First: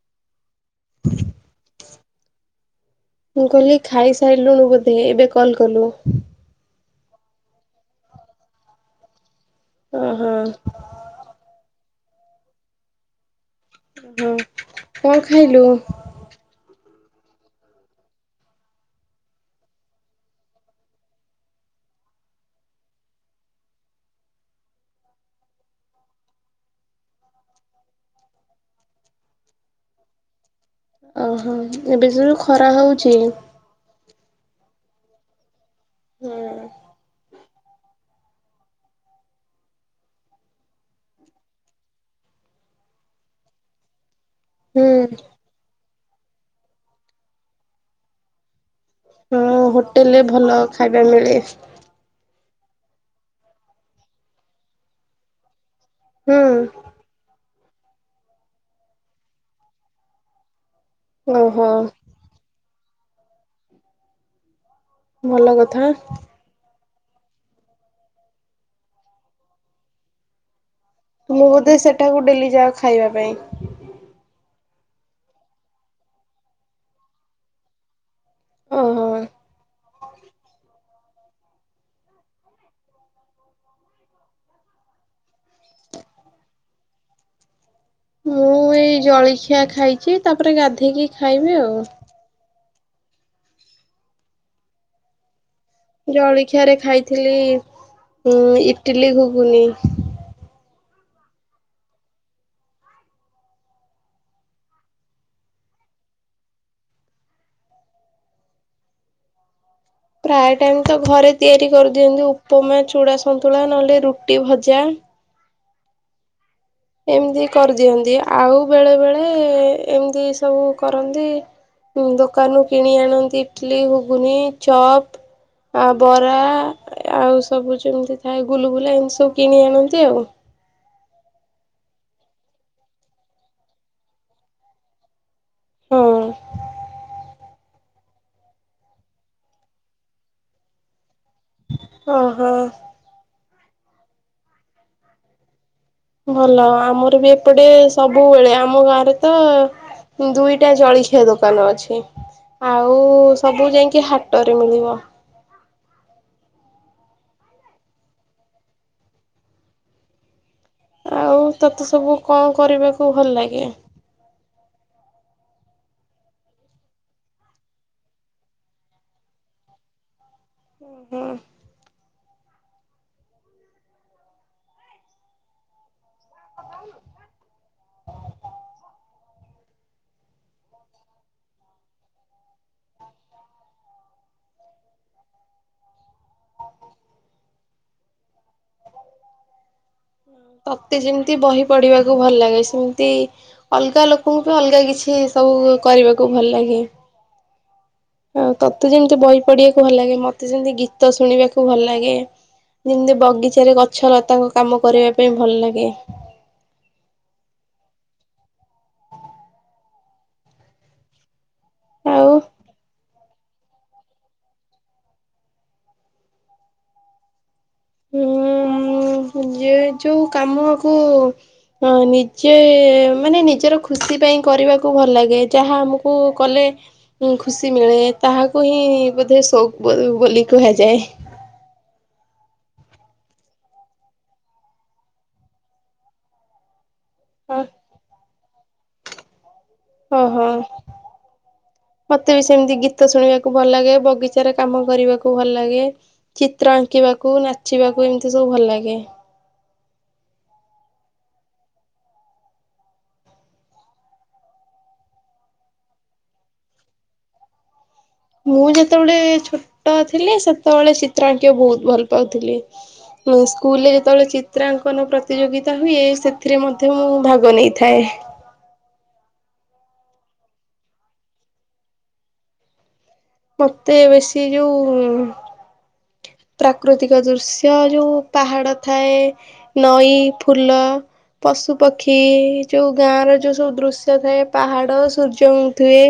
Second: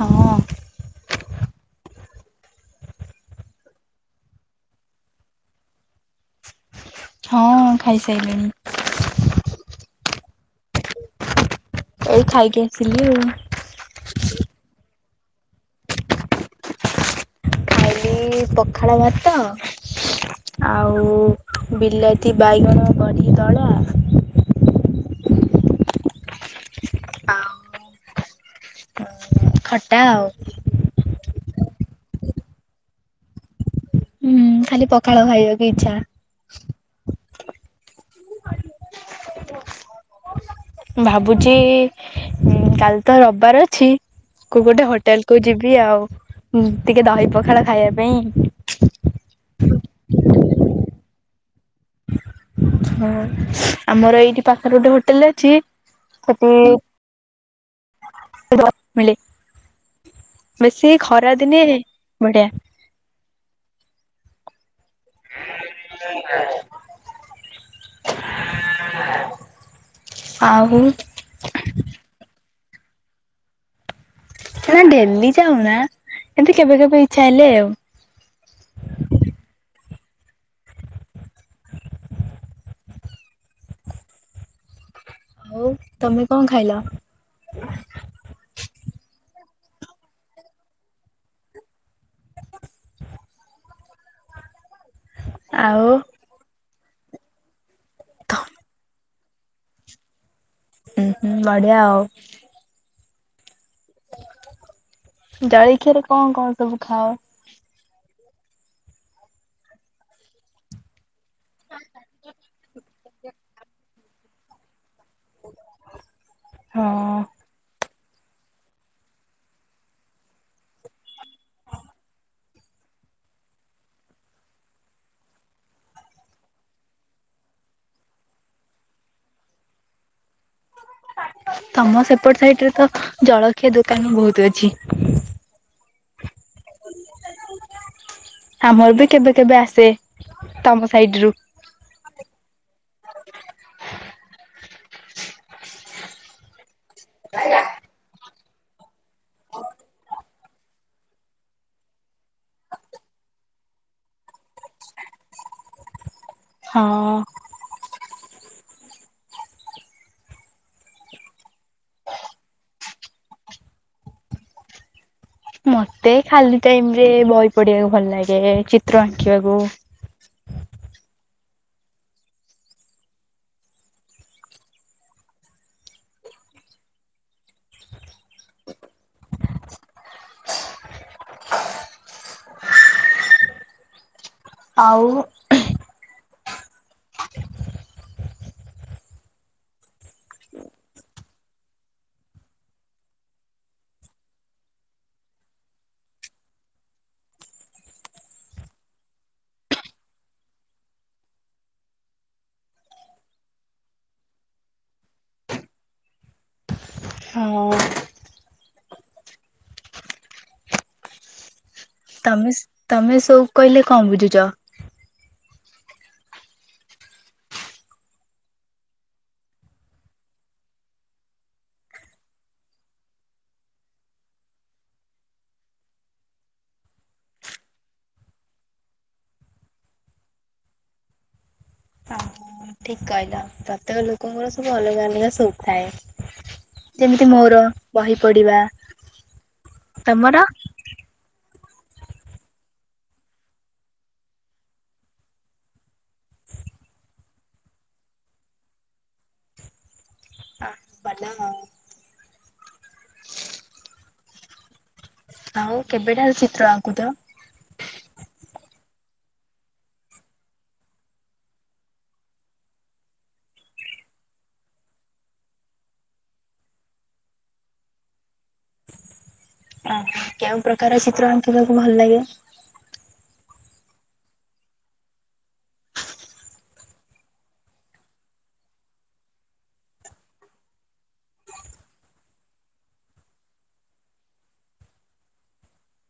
ହଁ। [inaudible] ହ ମୁଁ କହିଲି ଖାଇ ସାରିଲୁଣିୁ ବୋଧେ ଏବେ କଲ୍ କଲୁ? ହଁ ଖାଇସାରିଲଣି। [inaudible] ଉଁ ହୁଁ। ଏଇ ଖାଇକିଆସିଲି ଆଉ। ହୁଁ କଣ ଖାଇଲୁ? [inaudible] ପଖାଳ ଭାତ ଆଉ ବିଲାତି ବାଇଗଣ ଉଁ ଦଳା ଆଉ ଖଟା ଆଉ। ଓହୋ ଏବେ ସବୁ ଖରା ହୋଉଛି ହୁଁ ଖାଲି ପଖାଳ ଖାଇବାକୁ ଇଚ୍ଛା। [inaudible] ଭାବୁଛି କାଲି ତ ରବିବାର ଅଛି କୁ ଗୋଟେ ହୁଁ ହୋଟେଲ କୁ ଯିବି ଆଉ ଟିକେ ଦହି ପଖାଳ ଖାଇବା ପାଇଁ ହୁଁ ହୋଟେଲରେ ଭଲ ଖାଇବା ମିଳେ। ହୁଁ ଆମର ଏଇଠି ପାଖରେ ଗୋଟେ ହୋଟେଲ ଅଛି ହୁଁ ସେଠି [inaudible] ମିଳେ। [inaudible] ବେଶୀ ଖରା ଦିନେ ଓହୋ ବଢିଆ ଭଲ କଥା। [inaudible] ଆଉ ମୁଁ ବୋଧେ ସେଠାକୁ ଡେଲି ଯାଅ ଖାଇବା ପାଇଁ। ନା ଡେଲି ଯାଉନା ଏତି କେବେ କେବେ ଇଚ୍ଛା ହେଲେ ଆଉ। ଓହୋ। ଆଉ ତମେ କଣ ଖାଇଲ? ମୁଁ ଏଇ ଜଳଖିଆ ଖାଇଚି ତାପରେ ଗାଧେଇକି ଖାଇବି ଆଉ। ଆଉ ଜଳଖିଆରେ ଖାଇଥିଲି ଉ ଇଟିଲି ଗୁଗୁନି। ହଁ ହୁଁ ବଢିଆ ଆଉ। ଜଳିଖିଆରେ କଣ କଣ ସବୁ ଖାଅ? ପ୍ରାୟ ଟାଇମ ତ ଘରେ ତିଆରି କରିଦିଅନ୍ତି ଉପମା ଚୁଡା। ସନ୍ତୁଳା ନ ହେଲେ ରୁଟି ଭଜା। ହଁ ଏମିତି କରିଦିଅନ୍ତି ଆଉ ବେଳେ ବେଳେ ଏମିତି ସବୁ କରନ୍ତି। ଦୋକାନରୁ କିଣି ଆଣନ୍ତି ଇଟଲିି ଗୁଗୁନୀ ଚପ୍। ଆଉ ବରା ଆଉ ସବୁ ଯେମିତି ଥାଏ ଗୁଲଗୁଲା ଏ ସବୁ କିଣି ଆଣନ୍ତି ଆଉ। ତମ ସେପଟ ସାଇଟରେ ତ ଜଳଖିଆ ଦୋକାନ ହ ବହୁତ ଅଛି। ହଁ। ଆମର ବି କେବେ କେବେ ଆସେ ତମ ସାଇଡରୁ। ଓ ହୋ। ଭଲ ଆମର ବି ଏପଟେ ସବୁ ବୁବେଳେ ଆମ ଗାଁରେ ତ ଦୁଇଟା ଜଳଖିଆ ଦୋକାନ ଅଛି। ଆଉ ସବୁ ଯାଇକି ହାଟରେ ମିଳିବ। ହଁ। ଆଉ ତୋତେ ସବୁ କଣ କରିବାକୁ ଭଲ ଲାଗେ? ମତେ ଖାଲି ଟାଇମରେ ବହି ପଢିବାକୁ ଭଲ ଲାଗେ ଚିତ୍ର ଆଙ୍କିବାକୁ ଓ ହୋ। [inaudible] ଆଉ [inaudible] ତତେ ଯେମିତି ବହି ପଢିବାକୁ ଭଲ ଲାଗେ ସେମିତି ଅଲଗା ଲୋକଙ୍କୁ ବି ଅଲଗା କିଛି ସବୁ କରିବାକୁ ଭଲ ଲାଗେ। [inaudible] ଆଉ ତତେ ଯେମିତି ବହି ପଢିବାକୁ ଭଲ ଲାଗେ ମତେ ଯେମତି ଗୀତ ଶୁଣିବାକୁ ଭଲ ଲାଗେ। ଯେମିତି ବଗିଚାରେ ଗଛ ଲତାଙ୍କ କାମ କରିବା ପାଇଁ ଭଲ ଲାଗେ। ହଉ। ଆଉ ତମେ ତମେ ସବୁ କହିଲେ କଣ ବୁଝୁଚ? ହୁଁ। ଯେ ଯୋଉ କାମ ଆକୁ ଅ ନିଜେ ମାନେ ନିଜର ଖୁସି ପାଇଁ କ ରିବାକୁ ଭଲ ଲାଗେ, ଯାହା ଆମକୁ କଲେ ଖୁସି ମିଳେ, ତାହାକୁ ହିଁ ବୋଧେ ସ ସୋକ ବୋଲି କୁହାଯାଏ। ହଁ ହଁ। ଠିକ କହିଲ ପ୍ରତ୍ୟେକ ଲୋକଙ୍କର ସବୁ ଅଲଗା ଅଲଗା ସଉକ ଥାଏ। ଯେମିତି ହ ମୋର ବହି ପଢିବା। ତମର? ଓହୋ। ମତେ ବି ସେମିତି ଗୀତ ଶୁଣିବାକୁ ଭଲ ଲାଗେ, ବଗିଚାରେ କାମ କରିବାକୁ ଭଲ ଲାଗେ ଚିତ୍ର ଆଙ୍କି ବାକୁ ନାଚିବାକୁ ଏମିତି ସବୁ ଭଲ ଲାଗେ। ଆ ଭଲ ଆଉ। ଆଉ କେବେଟାରୁ ଚିତ୍ର ଆଙ୍କୁଚ? ମୁଁ ଯେତେବେଳେ ଛୋଟ ଥିଲି, ସେତେବେଳେ ଚିତ୍ର ଆଙ୍କିବାକୁ ବହୁତ ଭଲ ପାଉଥିଲି। ଉଁ ସ୍କୁଲରେ ଯେତେବେଳେ ଚିତ୍ରାଙ୍କନ ପ୍ରତିଯୋଗିତା ହୁଏ, ସେଥିରେ ମଧ୍ୟ ମୁଁ ଭାଗ ନେଇଥାଏ। [inaudible] ଓ ହୋ କେଉଁ ପ୍ରକାର ଚିତ୍ର ଆଙ୍କିବାକୁ ଭଲ ଲାଗେ? ମତେ ବେଶୀ ଯୋଉ ଁ [inaudible] ପ୍ରାକୃତିକ ଦୃଶ୍ୟ ଯୋଉ ପାହାଡ଼ ଥାଏ ନଈ ଫୁଲ ପଶୁ ପକ୍ଷୀ ଯୋଉ ଗାଁ ର ଯୋଉ ସବୁ ଦୃଶ୍ୟ ଥାଏ ପାହାଡ ସୂର୍ଯ୍ୟ ଥିବେ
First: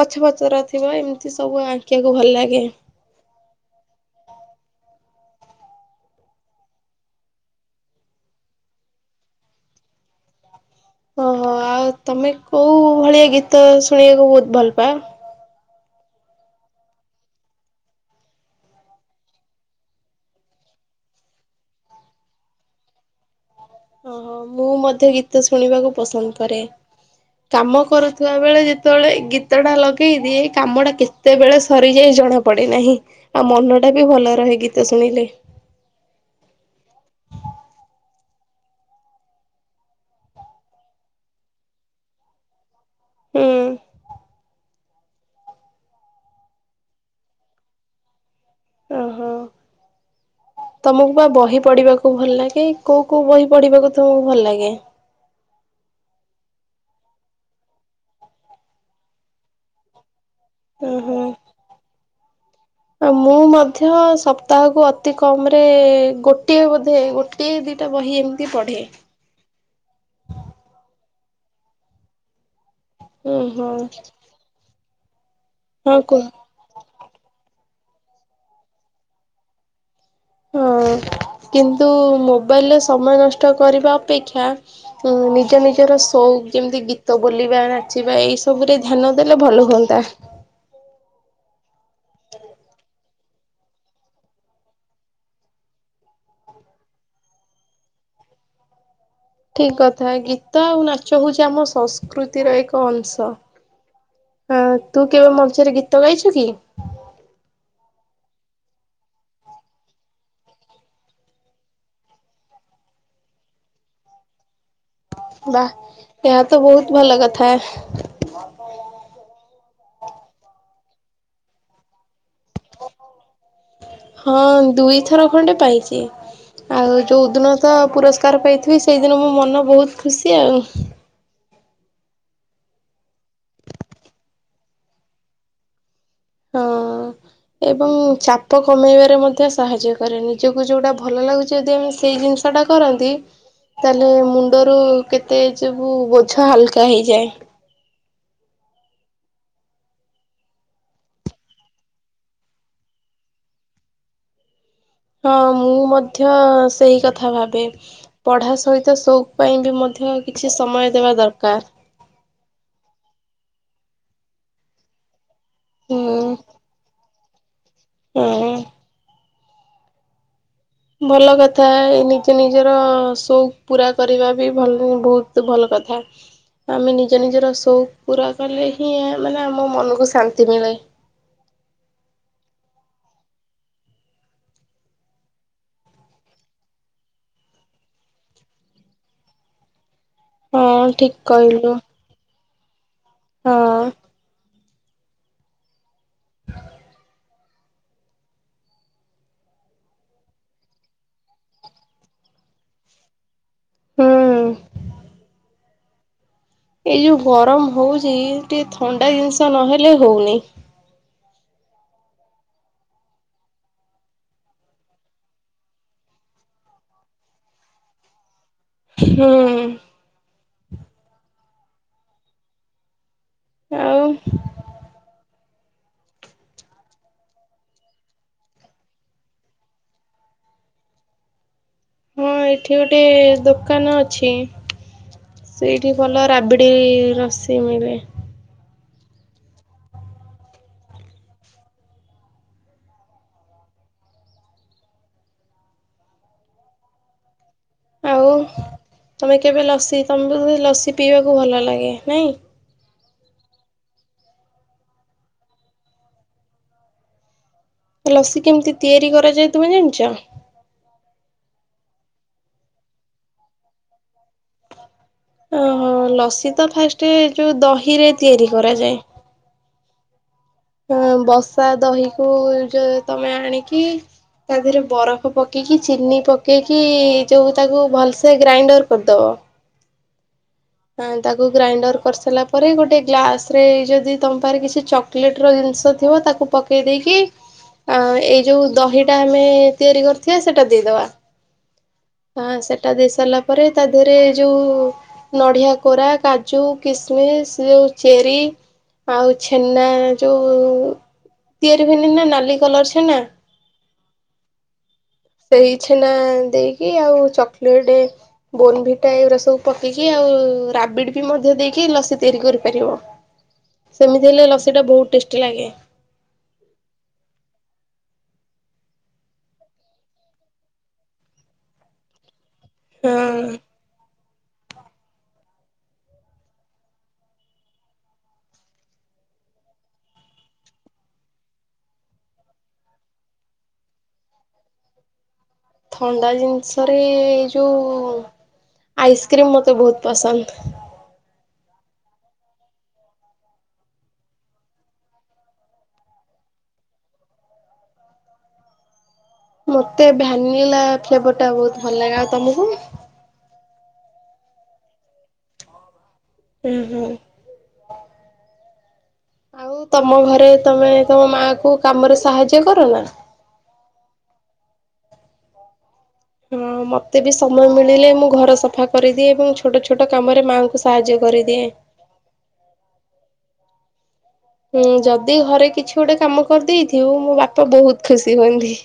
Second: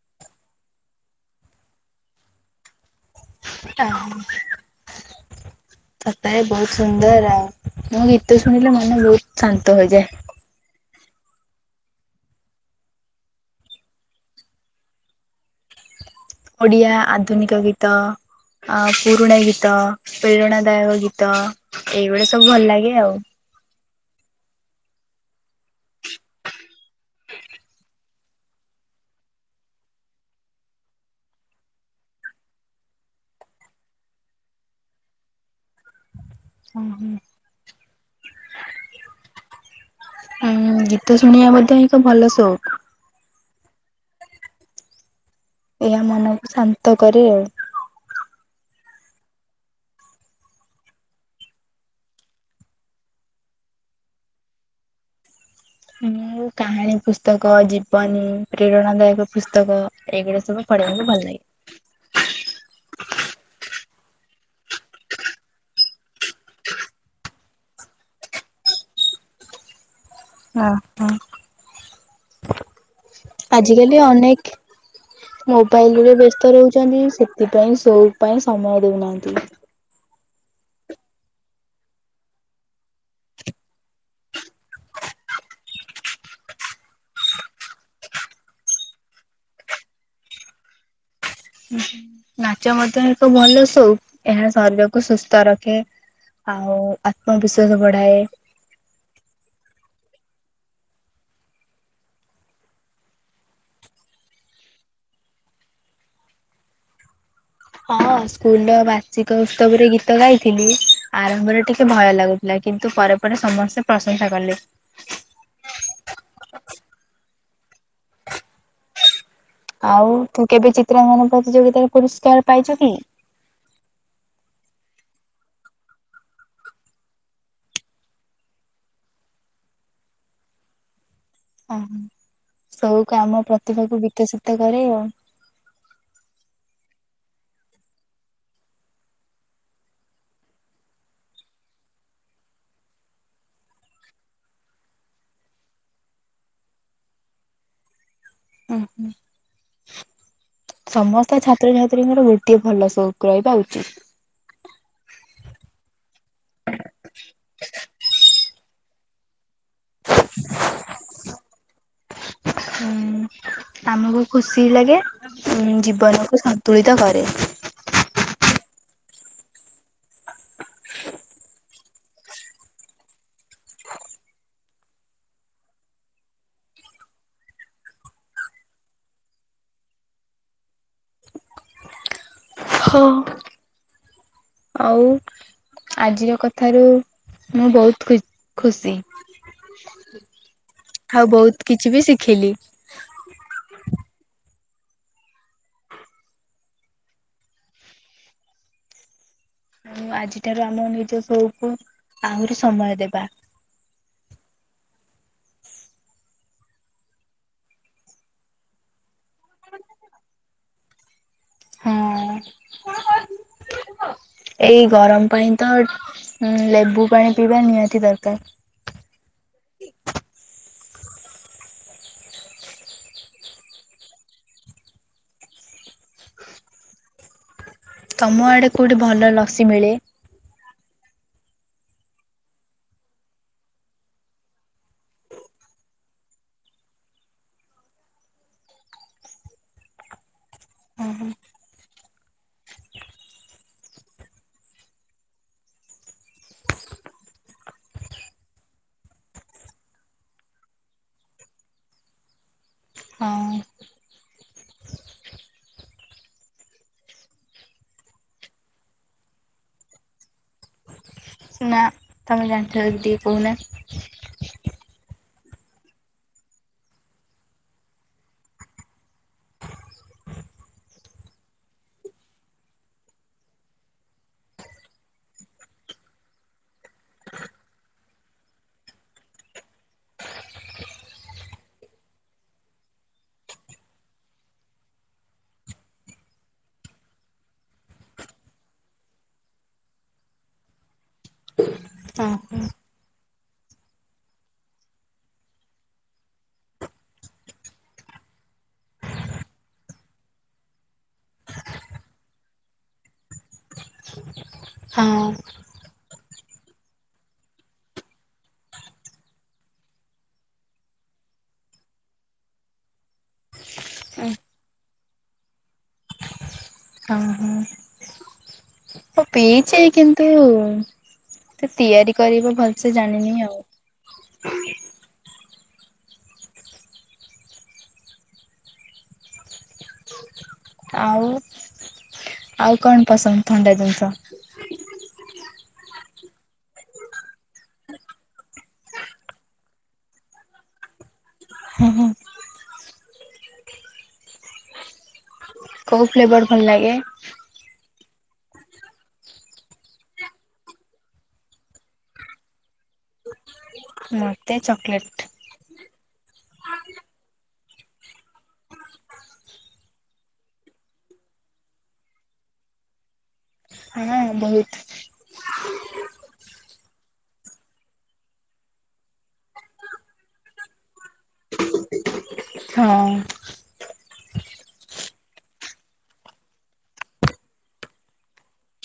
ଗଛ ପତର ଥିବ ଏମିତି ସବୁ ଆଙ୍କିଆକୁ ଭଲ ଲାଗେ। ସପରେ ବହୁତ ସୁନ୍ଦର ଆଉ ମୁୋ ଗୀତ ଶୁଣିଲେ ମନେ ବହୁତ ଶାନ୍ତ ହୋଇଯାଏ। [inaudible] ଓହୋ ଆଉ ତମେ କୋଉ ଭଳିଆ ଗୀତ ଶୁଣିବାକୁ ବହୁତ ଭଲ ପା ଓଡ଼ିଆ ଆଧୁନିକ ଗୀତ। ଅ ପୁରୁଣା ଗୀତ ପ୍ରେରଣାଦାୟକ ଗୀତ ଏଇଗୁଡା ସବୁ ଭଲ ଲାଗେ ଆଉ। ଓହୋ ମୁଁ ମଧ୍ୟ ଗୀତ ଶୁଣିବାକୁ ପସନ୍ଦ କରେ କାମ କରୁଥିବା ବେଳେ ଯେତେବେଳେ ଗୀତ ଟା ଲଗେଇ ଦିଏ କାମ ଟା କେତେବେଳେ ସରିଯାଏ ଜଣା ପଡେ ନାହିଁ ଆଉ ମନ ଟା ବି ଭଲ ରହେ ଗୀତ ଶୁଣିଲେ। ଓୁ ହୁଁ। ଗୀତ ଶୁଣିବା ବ ଏକ ଭଲ ସଉକ୍ ହୁଁ। ଏହା ମନକୁ ଶାନ୍ତ କରେ ଆଉ। ଓହୋ। [inaudible] ତମକୁ ବା ବହି ପଢିବାକୁ ଭଲ ଲାଗେ। କୋଉ କୋଉ ବହି ପଢିବାକୁ ତମକୁ ଭଲ ଲାଗେ? ହଁ କାହାଣୀ ପୁସ୍ତକ ଜୀବନୀ ପ୍ରେରଣା ଦାୟକ ପୁସ୍ତକ ଏଇଗୁଡା। ସ ପଡେଇୁ ଓହୋ। ଭଲ ଲାଗେ। ମୁଁ ମଧ୍ୟ ସପ୍ତାହକୁ ଅତି କମ ରେ ଗୋଟିଏ ବୋଧେ ଗୋଟିଏ ଦିନ ଟା ବହି ଏମିତି ପଢ଼େ [inaudible] ହଁ ହଁ ଓହୋ ଆଜିକାଲି ଅନେକ୍ ହଁ ମୋବାଇଲରେ କୁହ। ବ୍ୟସ୍ତ ରହୁଛନ୍ତି ସେଥିପାଇଁ ସବ ପାଇଁ ସମୟ ଦଉନାହାନ୍ତି। ହଁ [inaudible] କିନ୍ତୁ ମୋବାଇଲରେ ସମୟ ନଷ୍ଟ କରିବା ଅପେକ୍ଷା ନିଜ ନିଜର। ସଉୁ ଯେମିତି ଗୀତ ବୋଲିବା ନାଚିବା ଏଇ ସବୁ ରେ ଧ୍ୟାନ ଦେଲେ ଭଲ ହୁଅନ୍ତା। [inaudible] ନାଚ ମଧ୍ୟ ଏକ ଭଲ ସଉକ ଏହା ଶରୀରକୁ ସୁସ୍ଥ ରଖେ ଆଉ ଆତ୍ମବିଶ୍ଵାସ ବଢାଏ। ଠିକ କଥା ଗୀତ ଆଉ ନାଚ ହଉଛି ଆମ ସଂସ୍କୃତିର ଏକ ଅଂଶ। ହଁ ତୁ କେବେ ମଞ୍ଚରେ ଗୀତ ଗାଇଛୁ କି? ହଁ ସ୍କୁଲ ର ବାର୍ଷିକ ଉତ୍ସବ ରେ ଗୀତ ଗାଇଥିଲି ଆରମ୍ଭରେ ଟିକେ ଭୟ ଲାଗୁଥିଲା କିନ୍ତୁ ପରେ ପରେ ସମସ୍ତେ ପ୍ରଶଂସା କଲେ। ବା ଏହା ତ ବହୁତ ଭଲ କଥା। ଆଉ ତୁ କେବେ ଚିତ୍ରଅଙ୍କନ ପ୍ରତିଯୋଗିତାରେ ପୁରସ୍କାର ପାଇଛୁ କି? ହଁ ଦୁଇଥର ଖଣ୍ଡେ ପାଇଛି। ଆଉ ଯୋଉ ଦିନ ତ ପୁରସ୍କାର ପାଇଥିବି ସେଇଦିନ ମୋ ମନ ବହୁତ ଖୁସି ଆଉ। ଅ ସବୁ କାମ ପ୍ରତିଭାକୁ ବିତଶୀତ କରେ ଆଉ। ହଁ। ଏବଂ ଚାପ କମେଇବାରେ ମଧ୍ୟ ସାହାଯ୍ୟ କରେ ନିଜକୁ ଯୋଉଟା ଭଲ ଲାଗୁଛି ଯଦି ଆମେ ସେଇ ଜିନିଷ ଟା କରନ୍ତି। ତାହେଲେ ମୁଣ୍ଡରୁ କେତେ ଜୋବୁ ବୋଝ ହାଲକା ହେଇଯାଏ। ଓ ହୋ। [inaudible] ସମସ୍ତ ଛାତ୍ରଛାତ୍ରୀଙ୍କର ଗୋଟିଏ ଭଲ ସୋଉକ ରହିବା ଉଚିତ। ହଁ ମୁଁ ମଧ୍ୟ ସେଇ କଥା ଭାବେ ପଢ଼ା ସହିତ ସୋଉକି ପାଇଁ ବି ମ ହୁଁ କିଛି ସମୟ ଦେବା ଦରକାର୍। ହ [unintelligible] ହୁଁ ଆମକୁ ଖୁସି ଲାଗେ ଉ ହୁଁ ଜୀବନକୁ ସନ୍ତୁଳିତ କରେ। ହୁଁ [unintelligible] ଭଲ କଥା ନିଜ ନିଜର ସଉକ ପୁରା କରିବା ବି ଭଲ ବହୁତ ଭଲ କଥା। କଥା। ଆମେ ନିଜ ନିଜର ସଉକ ପୁରା କଲେ ହିଁ ମାନେ ଆମ ମନକୁ ଶାନ୍ତି ମିଳେ। [unintelligible] ହଁ। ଆଉ ଆଜିର କଥାରୁ ମୁଁ ବହୁତ ଖୁ ଖୁସି। ହଁ ଠିକ ଆଉ କହିଲୁ ବହୁତ କିଛି ବି ଶିଖିଲି। ହଁ। ଆଉ ଆଜିଠାରୁ ଆମ ନିଜ ସୋଉକ କୁ ଆହୁରି ସମୟ ଦେବା। ହୁଁ। ଏଇ ଯୋଉ ଗରମ ହଉଛି ଟିକେ ଥଣ୍ଡା ଜିନିଷ ନହେଲେ ହୋଉନେଇଁ। ହଁ [inaudible] ଏଇ ଗରମ ପାଇଁ ତ ଉଁ ଲେମ୍ବୁ ପାଣି ପିଇବା ନିହାତି ଦରକାର। ହୁଁ। ଆଉ। ତମ ଆଡେ କୋଉଠି ଭଲ ଲସି ମିଳେ? ହଁ ଏଠି ଗୋଟେ ଦୋକାନ ଅଛି। ସେଇଠି ଭଲ ରାବିଡି ରସି ମିଳେ। ଆଉ। ତମେ କେବେ ଲସି ତମକୁ ବୋଧେ ଲସି ପିଇବାକୁ ଭଲ ଲାଗେ ନାଇଁ? ହଁ ଲସି କେମିତି ତିଆରି କରାଯାଏ ତୁମେ ଜାଣିଛ? ନା ତମେ ଜାଣିଛ ଯଦି କଉନା। ଓହୋ ଲସି ତ ଫାଷ୍ଟେ ଯୋଉ ଦହିରେ ତିଆରି କରାଯାଏ। ହ ବସା ଦହି କୁ ଯଉ ତମେ ଆଣିକି? ତା ଦେହରେ ବରଫ ପକେଇକି ଚିନି ପକେଇକି ଯୋଉ ତାକୁ ଭଲସେ ଗ୍ରାଇଣ୍ଡର କରିଦବ। ହ [inaudible] ହଁ ତାକୁ ଗ୍ରାଇଣ୍ଡର କରିସାରିଲା ପରେ ଗୋଟେ ଗ୍ଲାସ ରେ ଯଦି ତମ ପାଖରେ କିଛି ଚକୋଲେଟ ର ଜିନିଷ ଥିବ ତାକୁ ପକେଇ ଦେଇକି? ଆ ଏଇ ଯୋଉ ଦହିଟା ଆମେ ତିଆରି କରିଥିବା ସେଇଟା ଦେଇଦବା। ହଁ ଓହୋ ସେଟା ଦେଇ ସାରିଲା ପରେ ତା ଦେହରେ ଯୋଉ ନଡ଼ିଆ କୋରା କାଜୁ କିସମିସ ଯୋଉ ଚେରି। ଆଉ ଛେନା ଯୋଉ ତିଆରି ହୁଏନି ନା ନାଲି କଲର ଛେନା। ସେଇ ଛେନା ଦେଇକି ଆଉ ଚକୋଲେଟ ବୋନ ଭିଟା ଏଗୁଡା ସବୁ ପକେଇକି ଆଉ। ତାକୁ ରାବିଡ ବି ମଧ୍ୟ ଦେଇକି ଲସି ତିଆରି କରିପାରିବ। ହଁ। ସେମିତି ହେଲେ ଲସି ଟା ବହୁତ ଟେଷ୍ଟି ଲାଗେ। ହଁ ହଁ। ହଁ ପିଇଛିେ କିନ୍ତୁ ତ ତିଆରି କରିଵା। ଭଲସେ ଜାଣିନି ହଁ ଆଉ। ଆଉ ଆଉ କଣ ପସନ୍ଦ ଥଣ୍ଡା ଜିନିଷ? ଥଣ୍ଡା ଜିନିଷରେ ଯୋଉ ଆଇସ୍କ୍ରିମ୍ ମତେ ବହୁତ ପସନ୍ଦ। ହୁଁ ହୁଁ କଉ ଫ୍ଲେବର ଭଲ ଲାଗେ? ମତେ ଭାନିଲା ଫ୍ଲେର ଟା ବହୁତ ଭଲ ଲାଗା ଆଉ ତମକୁ? ମୋତେ ଚକୋଲେଟ୍। ହୁଁ ହୁଁ। ଆଉ ତମ ଘରେ ତମେ ତମ ମା କୁ କାମରେ ସାହାଯ୍ୟ କର ନା? ହଁ। ବହୁତ ହଁ ମତେ ବି ସମୟ ମିଳିଲେ ମୁଁ ଘର ସଫା କରିଦିଏ ଏବଂ ଛୋଟ ଛୋଟ କାମରେ ମାଆଙ୍କୁ ସାହାଯ୍ୟ କରିଦିଏ। ହଁ। ହୁଁ ଯଦି ଘରେ କିଛି ଗୋଟେ କାମ କରିଦେଇଥିବୁ ମୋ ବାପା ବହୁତ ଖୁସି ହୁଅନ୍ତି।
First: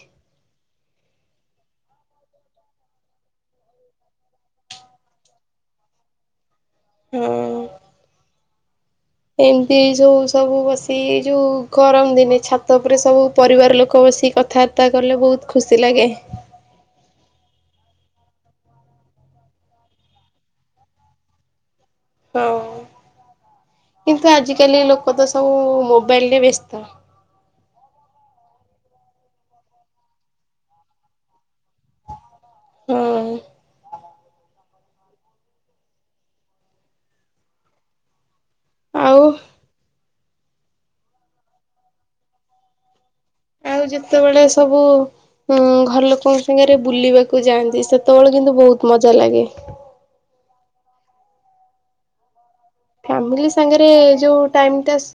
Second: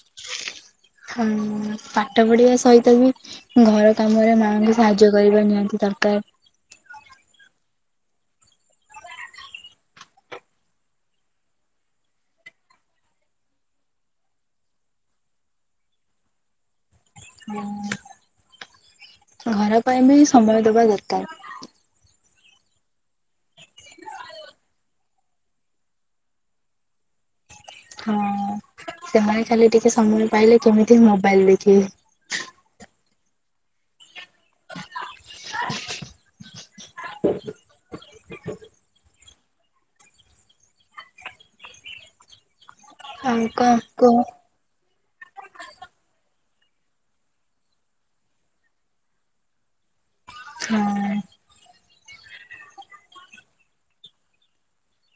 ହଁ। ପାଠ ପଢିବା ସହିତ ବି ଘର କାମରେ ମାଙ୍କୁ ସାହାଯ୍ୟ କରିବା ନିହାତି ଦରକାର। ହଁ। ଏମତି ଯୋଉ ସବୁ ବସି ଯୋଉ ଗରମ ଦିନେ ଛାତ ଉପରେ ସବୁ ପରିବାର ଲୋକ ବସି କଥାବାର୍ତ୍ତା କଲେ ବହୁତ ଖୁସି ଲାଗେ। [unintelligible] ଘର ପାଇଁ ବି ସମୟ ଦେବା ଦରକାର। ହଁ। କିନ୍ତୁ ଆଜିକାଲି ଲୋକ ତ ସବୁ ମୋବାଇଲରେ ବ୍ୟସ୍ତ। ହଁ ସେମାନେ ଖାଲି ଟିକେ ସମୟ ପାଇଲେ କେମିତି ମୋବାଇଲ ଦେଖିବେ। ହଁ। ଆଉ କଣ ଆଉ କୁହ ଯେତେବେଳେ ସବୁ ଉୁଁ ଘର ଲୋକଙ୍କ ସାଙ୍ଗରେ ବୁଲିବାକୁ ଯାଆନ୍ତି ସେତେବେଳେ କିନ୍ତୁ ବହୁତ ମଜା ଲାଗେ। [unintelligible] ହଁ। ଫାମିଲି ସାଙ୍ଗରେ ଯୋଉ ଟାଇମ ଟା